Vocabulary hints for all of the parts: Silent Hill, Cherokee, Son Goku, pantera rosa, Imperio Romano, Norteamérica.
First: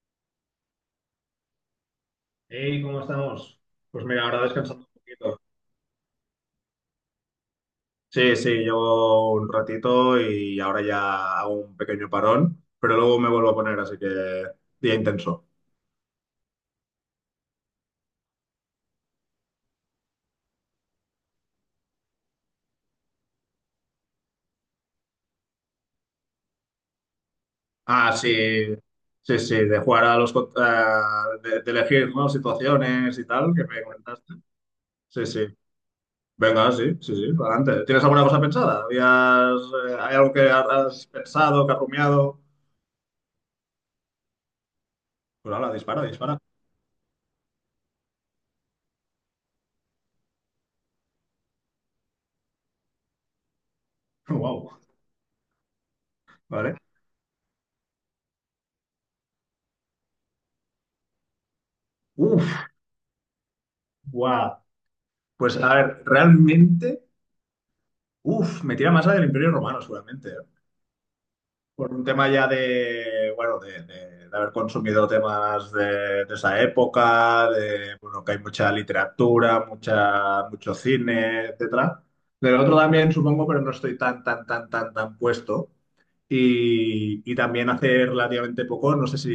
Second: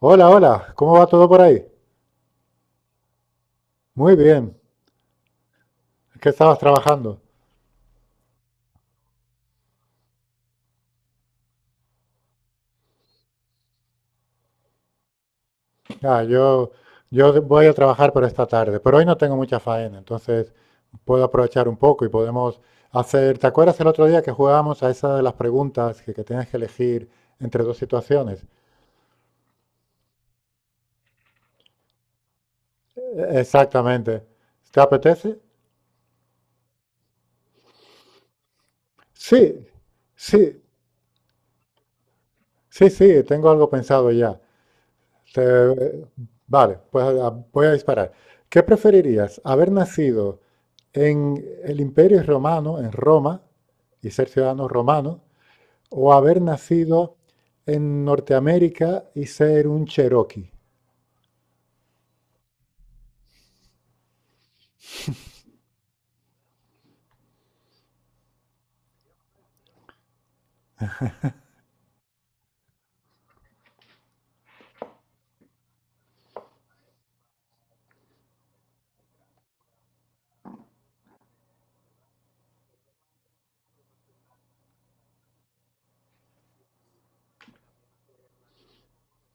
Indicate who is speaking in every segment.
Speaker 1: Hola, hola, ¿cómo va todo por ahí?
Speaker 2: Hey, ¿cómo estamos? Pues
Speaker 1: Muy
Speaker 2: mira, ahora
Speaker 1: bien.
Speaker 2: descansando un poquito.
Speaker 1: ¿Qué estabas trabajando?
Speaker 2: Sí, sí, llevo un ratito y ahora ya hago un pequeño parón, pero luego me vuelvo a poner, así que día intenso.
Speaker 1: Ah, yo, yo voy a trabajar por esta tarde, pero hoy no tengo mucha faena, entonces puedo aprovechar un poco y podemos hacer. ¿Te acuerdas el otro día que jugábamos a esa de las preguntas que tienes que elegir entre dos
Speaker 2: Ah,
Speaker 1: situaciones?
Speaker 2: sí, sí, sí, de jugar a los... de elegir, ¿no? Situaciones y
Speaker 1: E-
Speaker 2: tal, que me
Speaker 1: Exactamente.
Speaker 2: comentaste.
Speaker 1: ¿Te
Speaker 2: Sí,
Speaker 1: apetece?
Speaker 2: sí. Venga, sí, sí, sí, adelante. ¿Tienes alguna cosa pensada?
Speaker 1: Sí,
Speaker 2: ¿Hay algo que
Speaker 1: sí,
Speaker 2: has pensado, que has rumiado?
Speaker 1: sí, tengo algo pensado ya.
Speaker 2: Pues ahora, dispara,
Speaker 1: Te-
Speaker 2: dispara.
Speaker 1: vale, pues voy a disparar. ¿Qué preferirías? ¿Haber nacido en el Imperio Romano, en Roma, y ser ciudadano
Speaker 2: Wow,
Speaker 1: romano, o haber
Speaker 2: vale.
Speaker 1: nacido en Norteamérica y ser un Cherokee?
Speaker 2: Uf, wow. Pues a ver, realmente... Uf, me tira más la del Imperio Romano, seguramente, ¿eh? Por un tema ya de, bueno, de haber consumido temas de esa época, de, bueno, que hay mucha literatura, mucha, mucho cine, etcétera. Del otro también, supongo, pero no estoy tan puesto. Y también hace relativamente poco, no sé si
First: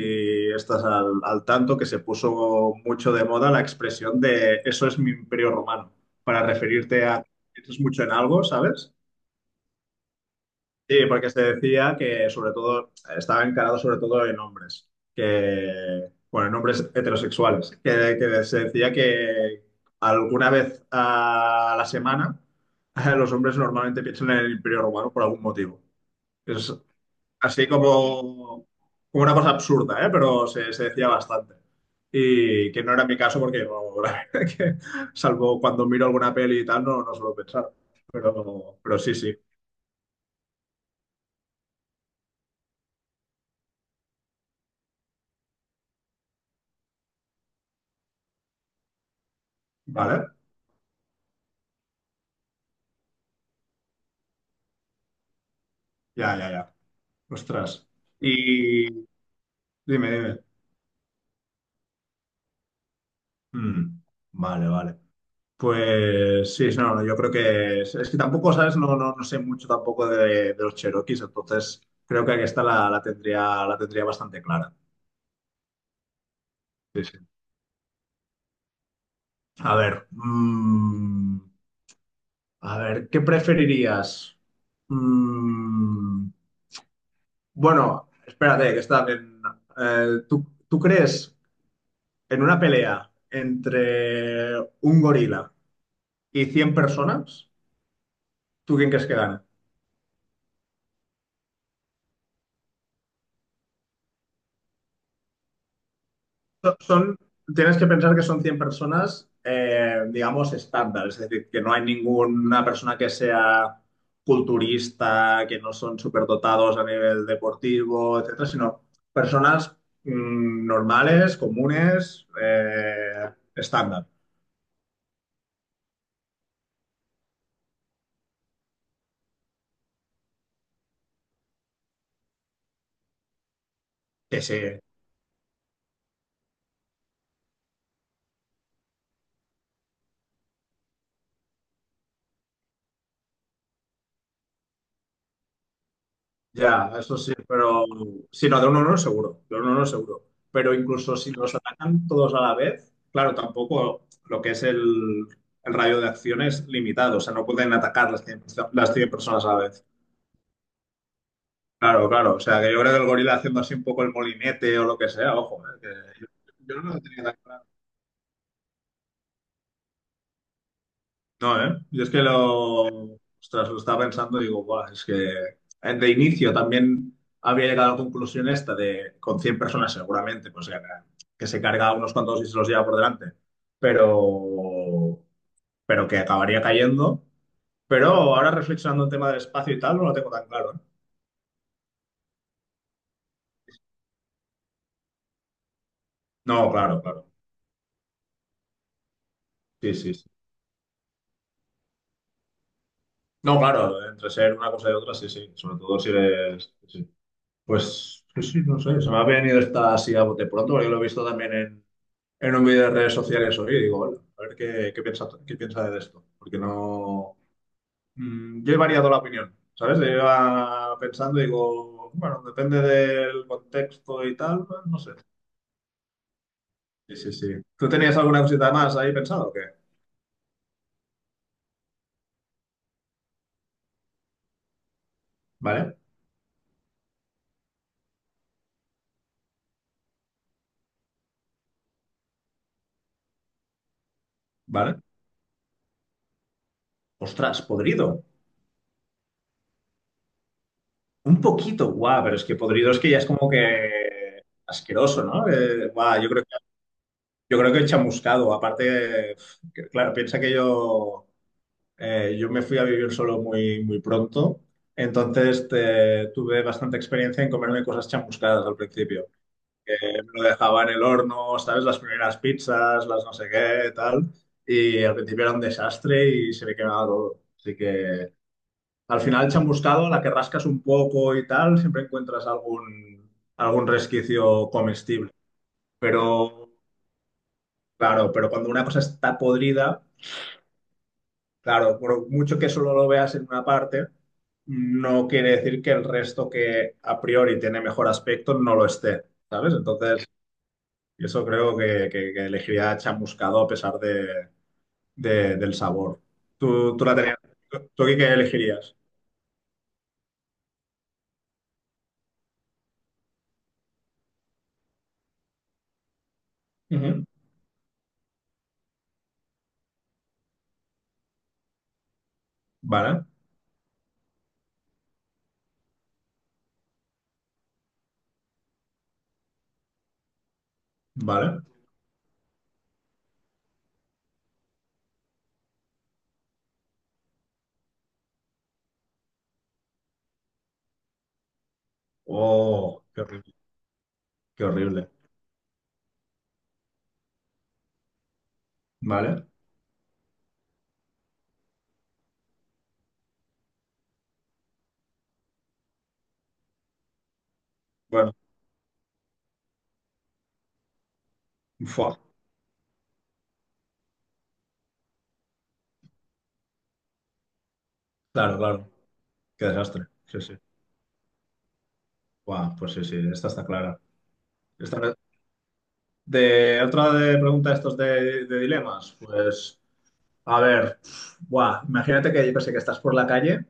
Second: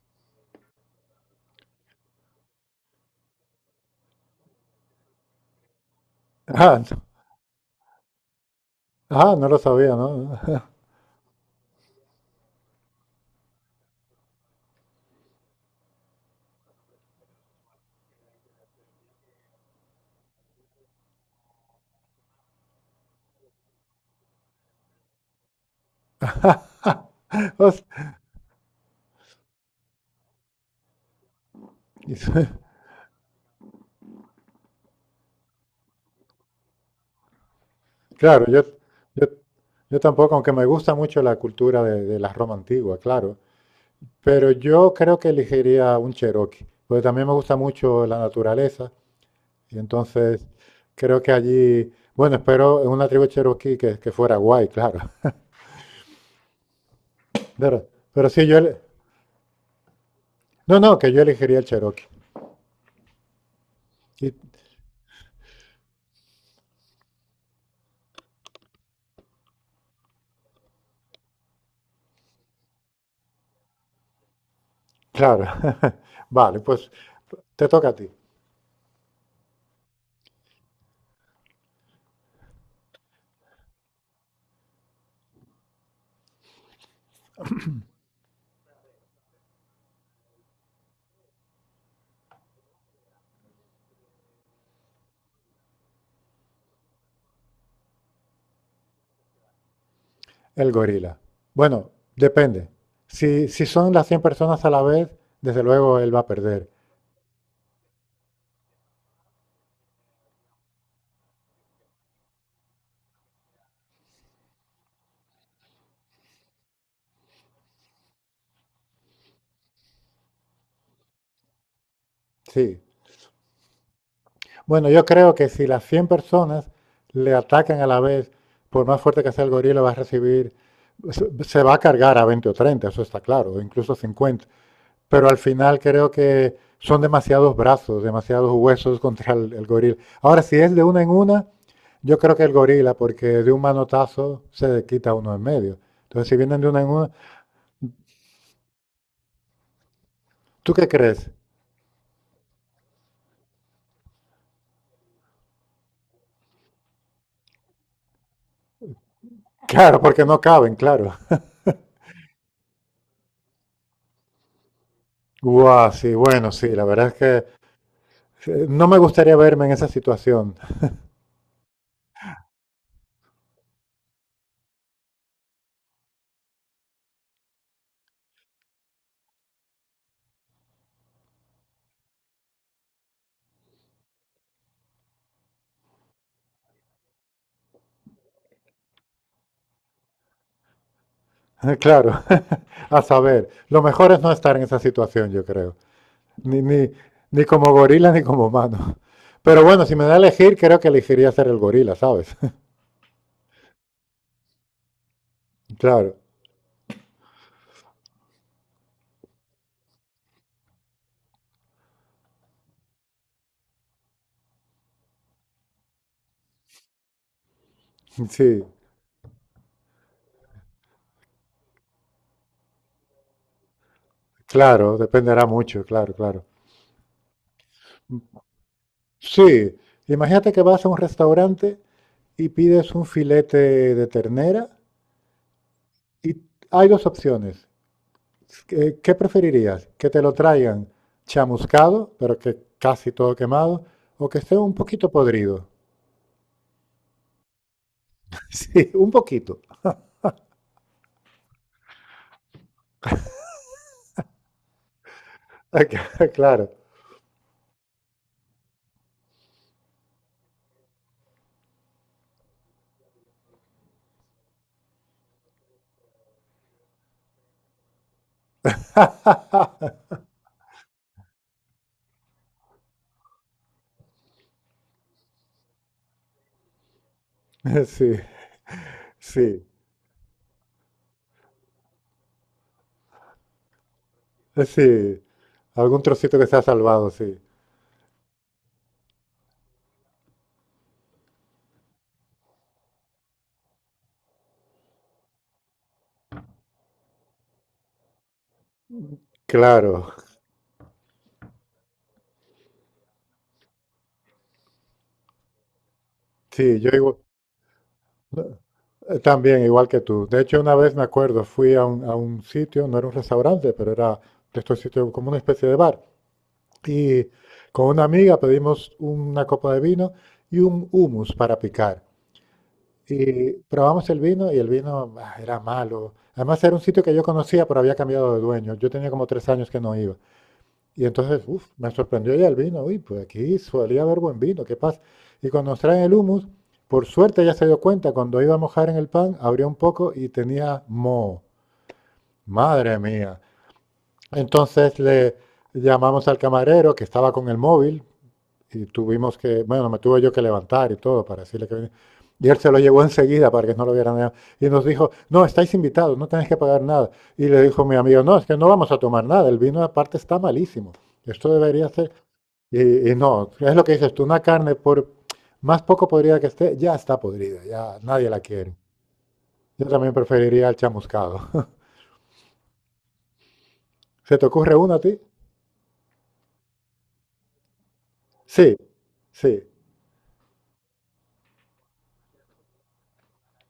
Speaker 2: estás al, al tanto, que se puso mucho de moda la expresión de eso es mi imperio romano, para
Speaker 1: Ah, no,
Speaker 2: referirte a que piensas mucho en algo, ¿sabes?
Speaker 1: ah, no lo sabía, ¿no?
Speaker 2: Sí, porque se decía que sobre todo estaba encarado sobre todo en hombres, que, bueno, en hombres heterosexuales, que se decía que alguna vez a la semana los hombres normalmente piensan en el Imperio Romano por algún motivo. Es así
Speaker 1: O sea,
Speaker 2: como, como una cosa absurda, ¿eh? Pero se decía bastante. Y que no era mi caso porque, la verdad que, salvo cuando miro alguna peli y tal, no, no suelo pensar.
Speaker 1: claro,
Speaker 2: Pero sí,
Speaker 1: yo,
Speaker 2: sí,
Speaker 1: yo tampoco, aunque me gusta mucho la cultura de la Roma antigua, claro, pero yo creo que elegiría un Cherokee, porque también me gusta mucho la naturaleza. Y
Speaker 2: ¿vale?
Speaker 1: entonces creo que allí, bueno, espero en una tribu cherokee que fuera guay, claro.
Speaker 2: Ya, ya, ya. Ostras.
Speaker 1: Pero sí, yo, ele-
Speaker 2: Y dime, dime.
Speaker 1: no, no, que yo elegiría el cherokee.
Speaker 2: Mm,
Speaker 1: Y,
Speaker 2: vale, vale. Pues sí, no, no, yo creo que es que tampoco, ¿sabes? No, no, no sé mucho tampoco de, de los Cherokees, entonces creo que esta la, la tendría bastante clara.
Speaker 1: claro, vale, pues
Speaker 2: Sí, sí.
Speaker 1: te toca a ti,
Speaker 2: A ver, a ver, ¿qué preferirías? Mm, bueno, espérate, que está bien. ¿Tú, tú crees en una pelea entre un gorila y 100 personas? ¿Tú quién crees que gana?
Speaker 1: el gorila. Bueno, depende. Si son las 100 personas a la vez, desde luego él va a perder.
Speaker 2: Son, tienes que pensar que son 100 personas, digamos, estándar, es decir, que no hay ninguna persona que sea culturista, que no son superdotados a nivel deportivo, etcétera, sino personas normales, comunes,
Speaker 1: Sí.
Speaker 2: estándar,
Speaker 1: Bueno, yo creo que si las 100 personas le atacan a la vez, por más fuerte que sea el gorila, va a recibir, se va a cargar a 20 o 30, eso está claro, o incluso
Speaker 2: que
Speaker 1: 50,
Speaker 2: se.
Speaker 1: pero al final creo que son demasiados brazos, demasiados huesos contra el goril. Ahora, si es de una en una, yo creo que el gorila, porque de un manotazo se quita uno en medio. Entonces, si vienen de una en
Speaker 2: Ya,
Speaker 1: una,
Speaker 2: eso sí, pero sí, no, de uno no seguro, de uno no seguro.
Speaker 1: ¿tú
Speaker 2: Pero
Speaker 1: qué
Speaker 2: incluso
Speaker 1: crees?
Speaker 2: si los atacan todos a la vez, claro, tampoco lo que es el radio de acción es limitado, o sea, no pueden atacar las 100, las 100 personas a la vez.
Speaker 1: Claro, porque no caben, claro.
Speaker 2: Claro, claro, o sea, que yo creo que el gorila haciendo así un poco el molinete o lo que sea, ojo,
Speaker 1: Guau, sí,
Speaker 2: que yo,
Speaker 1: bueno, sí,
Speaker 2: yo
Speaker 1: la
Speaker 2: no lo
Speaker 1: verdad es
Speaker 2: tenía tan
Speaker 1: que
Speaker 2: claro.
Speaker 1: no me gustaría verme en esa situación.
Speaker 2: No, ¿eh? Yo es que lo, ostras, lo estaba pensando y digo, "Buah, es que de inicio también había llegado a la conclusión esta de con 100 personas seguramente, pues que se carga a unos cuantos y se los lleva por delante, pero, pero que acabaría cayendo. Pero ahora reflexionando en tema del espacio y tal, no lo tengo tan claro, ¿eh?
Speaker 1: Claro, a saber, lo mejor es no estar en esa situación, yo creo. Ni,
Speaker 2: No,
Speaker 1: ni,
Speaker 2: claro, claro.
Speaker 1: ni como gorila ni como humano. Pero bueno,
Speaker 2: Sí,
Speaker 1: si me da
Speaker 2: sí,
Speaker 1: a
Speaker 2: sí.
Speaker 1: elegir, creo que elegiría ser el gorila, ¿sabes?
Speaker 2: No, claro, entre ser una cosa y otra, sí, sí. Sobre todo si
Speaker 1: Claro,
Speaker 2: eres... sí, sí. Pues sí, sí, no sé, se me ha venido esta así a bote pronto, porque lo he visto también en un vídeo de redes sociales hoy y digo, bueno, a ver qué, qué piensa de esto, porque no...
Speaker 1: sí,
Speaker 2: yo he variado la opinión, ¿sabes? Yo iba pensando y digo, bueno, depende del contexto y tal, pues,
Speaker 1: claro,
Speaker 2: no sé.
Speaker 1: dependerá mucho, claro, claro.
Speaker 2: Sí, sí, sí. ¿Tú tenías alguna cosita más ahí pensado
Speaker 1: Sí,
Speaker 2: o qué?
Speaker 1: imagínate que vas a un restaurante y pides un filete de ternera
Speaker 2: ¿Vale?
Speaker 1: y hay dos opciones. ¿Qué, qué preferirías? ¿Que te lo traigan chamuscado, pero que casi todo quemado, o que esté un
Speaker 2: ¿Vale?
Speaker 1: poquito podrido?
Speaker 2: Ostras, podrido.
Speaker 1: Sí, un poquito.
Speaker 2: Un poquito, guau, pero es que podrido es que ya es como que asqueroso, ¿no? Guau, yo creo.
Speaker 1: Claro.
Speaker 2: Yo creo que he chamuscado. Aparte, que, claro, piensa que yo, yo me fui a vivir solo muy, muy pronto. Entonces tuve bastante experiencia en comerme cosas chamuscadas al principio. Que me lo dejaba en el horno, ¿sabes? Las primeras pizzas, las no sé qué, tal. Y al principio era un desastre y se me quemaba todo. Así
Speaker 1: Sí.
Speaker 2: que al final,
Speaker 1: Sí,
Speaker 2: chamuscado, a la que rascas un poco y tal, siempre encuentras algún, algún resquicio
Speaker 1: sí,
Speaker 2: comestible.
Speaker 1: algún trocito que se ha
Speaker 2: Pero,
Speaker 1: salvado, sí.
Speaker 2: claro, pero cuando una cosa está podrida. Claro, por mucho que solo lo veas en una parte, no quiere decir que el resto que a priori tiene mejor aspecto no lo esté, ¿sabes?
Speaker 1: Claro,
Speaker 2: Entonces, eso creo que, que elegiría chamuscado a pesar de, del sabor.
Speaker 1: sí,
Speaker 2: ¿Tú, tú la tenías? ¿Tú qué qué elegirías?
Speaker 1: también, igual que tú. De hecho, una vez me acuerdo, fui a un sitio, no era un restaurante, pero era de estos sitios como una especie de bar. Y
Speaker 2: Ujú.
Speaker 1: con una amiga pedimos una copa de vino y un hummus para picar.
Speaker 2: Vale,
Speaker 1: Y probamos el vino y el vino era malo. Además, era un sitio que yo conocía, pero había cambiado de dueño. Yo tenía como 3 años que no iba. Y entonces,
Speaker 2: vale.
Speaker 1: uf, me sorprendió ya el vino. Uy, pues aquí solía haber buen vino, qué pasa. Y cuando nos traen el humus, por suerte ya se dio cuenta, cuando iba a mojar en el pan, abrió un poco y tenía moho. Madre
Speaker 2: Oh, qué
Speaker 1: mía.
Speaker 2: horrible, qué
Speaker 1: Entonces
Speaker 2: horrible.
Speaker 1: le llamamos al camarero que estaba con el móvil y tuvimos
Speaker 2: Vale.
Speaker 1: que, bueno, me tuve yo que levantar y todo para decirle que venía. Y él se lo llevó enseguida para que no lo vieran, nada. Y nos dijo, no, estáis invitados, no tenéis que pagar nada. Y le dijo mi amigo,
Speaker 2: Bueno,
Speaker 1: no, es que no vamos a tomar nada, el vino aparte está malísimo. Esto debería ser...
Speaker 2: fua.
Speaker 1: Y, y no, es lo que dices tú, una carne por más poco podrida que esté, ya está podrida, ya nadie la
Speaker 2: Claro,
Speaker 1: quiere.
Speaker 2: claro. Qué
Speaker 1: Yo
Speaker 2: desastre.
Speaker 1: también
Speaker 2: Sí, sí.
Speaker 1: preferiría el chamuscado.
Speaker 2: Buah, pues sí, sí, esta está clara.
Speaker 1: ¿Se te ocurre una a
Speaker 2: Esta,
Speaker 1: ti?
Speaker 2: de otra de pregunta estos de
Speaker 1: Sí,
Speaker 2: dilemas,
Speaker 1: sí,
Speaker 2: pues a ver, buah, imagínate que yo que sé que estás por la calle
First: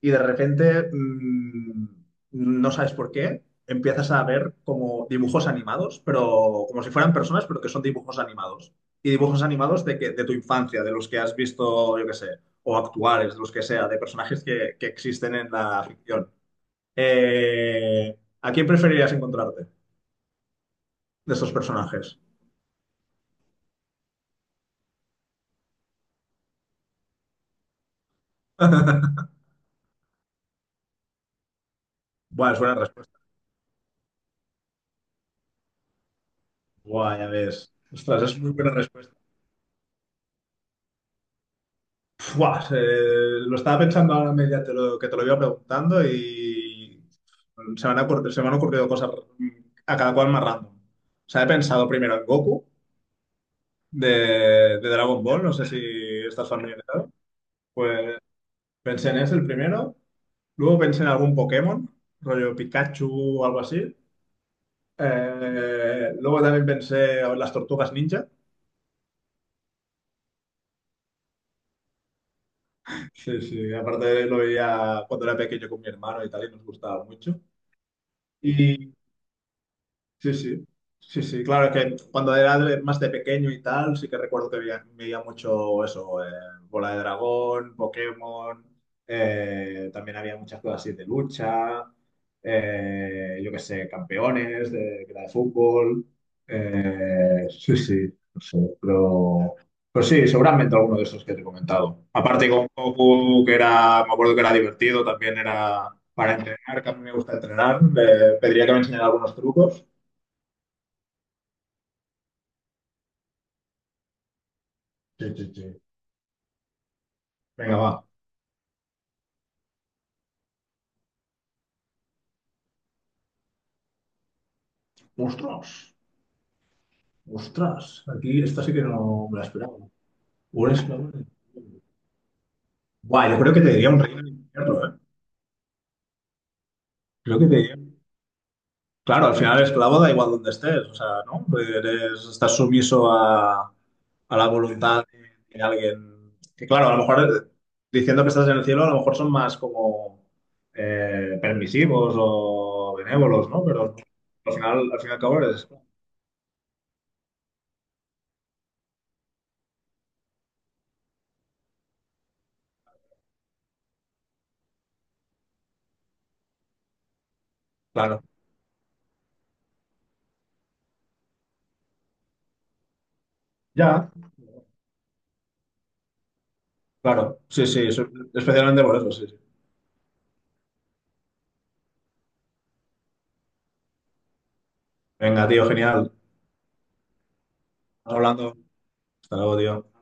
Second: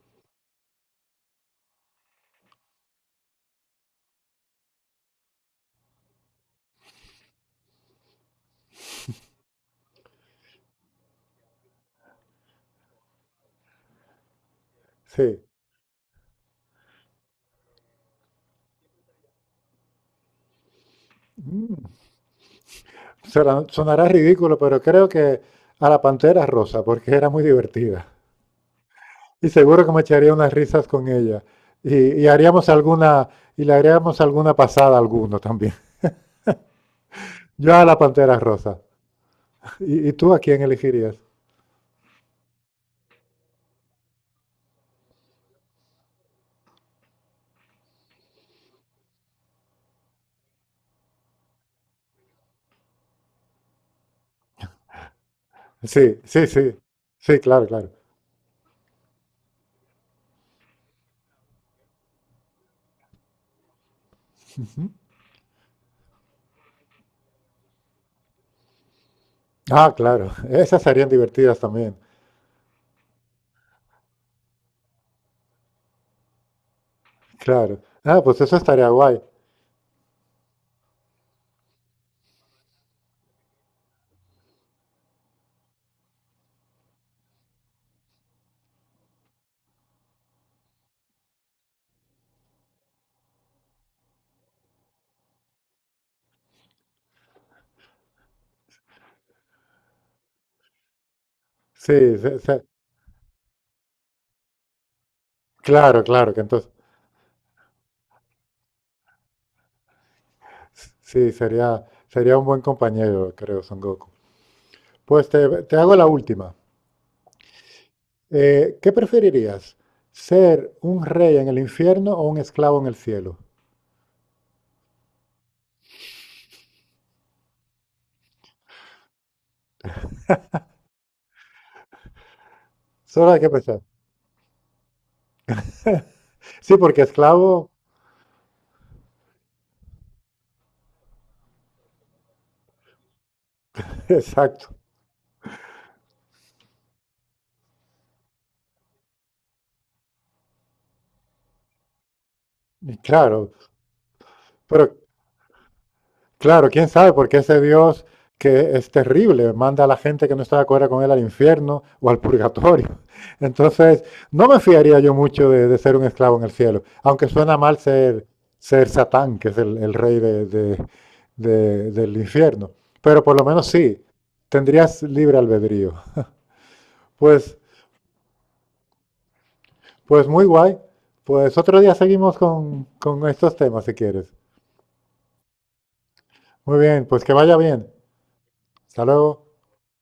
Speaker 2: y de repente no sabes por qué, empiezas a ver como dibujos animados, pero como si fueran personas, pero que son dibujos animados. Y dibujos animados de que, de tu infancia, de los que has visto, yo que sé, o actuales, de los que sea, de personajes que existen
Speaker 1: sí.
Speaker 2: en la ficción. ¿A quién preferirías encontrarte de estos
Speaker 1: Mm,
Speaker 2: personajes?
Speaker 1: sonará ridículo, pero creo que a la pantera rosa, porque era muy divertida. Y seguro que me echaría unas risas con ella. Y, y
Speaker 2: Bueno, es
Speaker 1: haríamos
Speaker 2: buena respuesta.
Speaker 1: alguna, y le haríamos alguna pasada a alguno también.
Speaker 2: Buah, ya ves.
Speaker 1: Yo a la
Speaker 2: Ostras,
Speaker 1: pantera
Speaker 2: es muy buena
Speaker 1: rosa.
Speaker 2: respuesta.
Speaker 1: Y tú a quién elegirías?
Speaker 2: Buah, lo estaba pensando ahora media que te lo iba preguntando y se me han ocurrido, se me han ocurrido cosas a cada cual más random. O sea, he pensado primero en Goku de, de Dragon Ball, no sé si
Speaker 1: Sí, sí,
Speaker 2: estás
Speaker 1: sí.
Speaker 2: familiarizado.
Speaker 1: Sí, claro, claro.
Speaker 2: Pues pensé en ese el primero, luego pensé en algún Pokémon, rollo Pikachu o algo así. Luego también pensé en las tortugas ninja.
Speaker 1: Ah, claro, esas serían divertidas también,
Speaker 2: Sí, sí, aparte lo veía cuando era pequeño con mi hermano y tal, y nos gustaba mucho.
Speaker 1: claro. Ah, pues eso estaría
Speaker 2: Y
Speaker 1: guay.
Speaker 2: sí, sí, sí, sí, claro, es que cuando era más de pequeño y tal, sí que recuerdo que veía, veía mucho eso, Bola de Dragón, Pokémon, también había muchas cosas así de lucha, yo qué sé, campeones de, que era de fútbol, sí, sí, no sé, pero sí, seguramente alguno de esos que te he comentado.
Speaker 1: Sí,
Speaker 2: Aparte con Goku, que era, me acuerdo que era divertido, también era
Speaker 1: claro, claro,
Speaker 2: para
Speaker 1: que entonces,
Speaker 2: entrenar, que a mí me gusta entrenar, pediría que me enseñara algunos trucos.
Speaker 1: sí, sería un buen compañero, creo, Son Goku.
Speaker 2: Sí,
Speaker 1: Pues
Speaker 2: sí,
Speaker 1: te
Speaker 2: sí.
Speaker 1: hago la última.
Speaker 2: Venga, va.
Speaker 1: ¿Qué preferirías? ¿Ser un rey en el infierno o un esclavo en el cielo?
Speaker 2: ¡Ostras! ¡Ostras! Aquí esta sí que no me la esperaba. Un esclavo. Guau,
Speaker 1: Solo
Speaker 2: yo
Speaker 1: hay que
Speaker 2: creo que te
Speaker 1: pensar.
Speaker 2: diría un reino del infierno, ¿eh?
Speaker 1: Sí, porque
Speaker 2: Creo que te
Speaker 1: esclavo,
Speaker 2: diría. Claro, al final esclavo da igual donde estés, o sea, ¿no? Estás sumiso a la
Speaker 1: exacto,
Speaker 2: voluntad de alguien. Que claro, a lo mejor diciendo que estás en el cielo, a lo mejor son más como permisivos o
Speaker 1: y
Speaker 2: benévolos,
Speaker 1: claro,
Speaker 2: ¿no? Pero al
Speaker 1: pero
Speaker 2: final, al fin y al cabo eres esclavo.
Speaker 1: claro, quién sabe, porque ese Dios que es terrible, manda a la gente que no está de acuerdo con él al infierno o al purgatorio. Entonces, no me fiaría yo mucho de ser un esclavo en el cielo, aunque suena mal
Speaker 2: Claro.
Speaker 1: ser, ser Satán, que es el rey del infierno. Pero por lo menos sí,
Speaker 2: Ya.
Speaker 1: tendrías libre albedrío.
Speaker 2: Claro,
Speaker 1: Pues,
Speaker 2: sí, sí, eso, especialmente por eso, sí, sí.
Speaker 1: pues muy guay. Pues otro día seguimos con estos temas si quieres.
Speaker 2: Venga, tío, genial.
Speaker 1: Muy bien, pues que vaya bien.
Speaker 2: Estamos hablando.
Speaker 1: Hasta
Speaker 2: Hasta
Speaker 1: luego.
Speaker 2: luego, tío.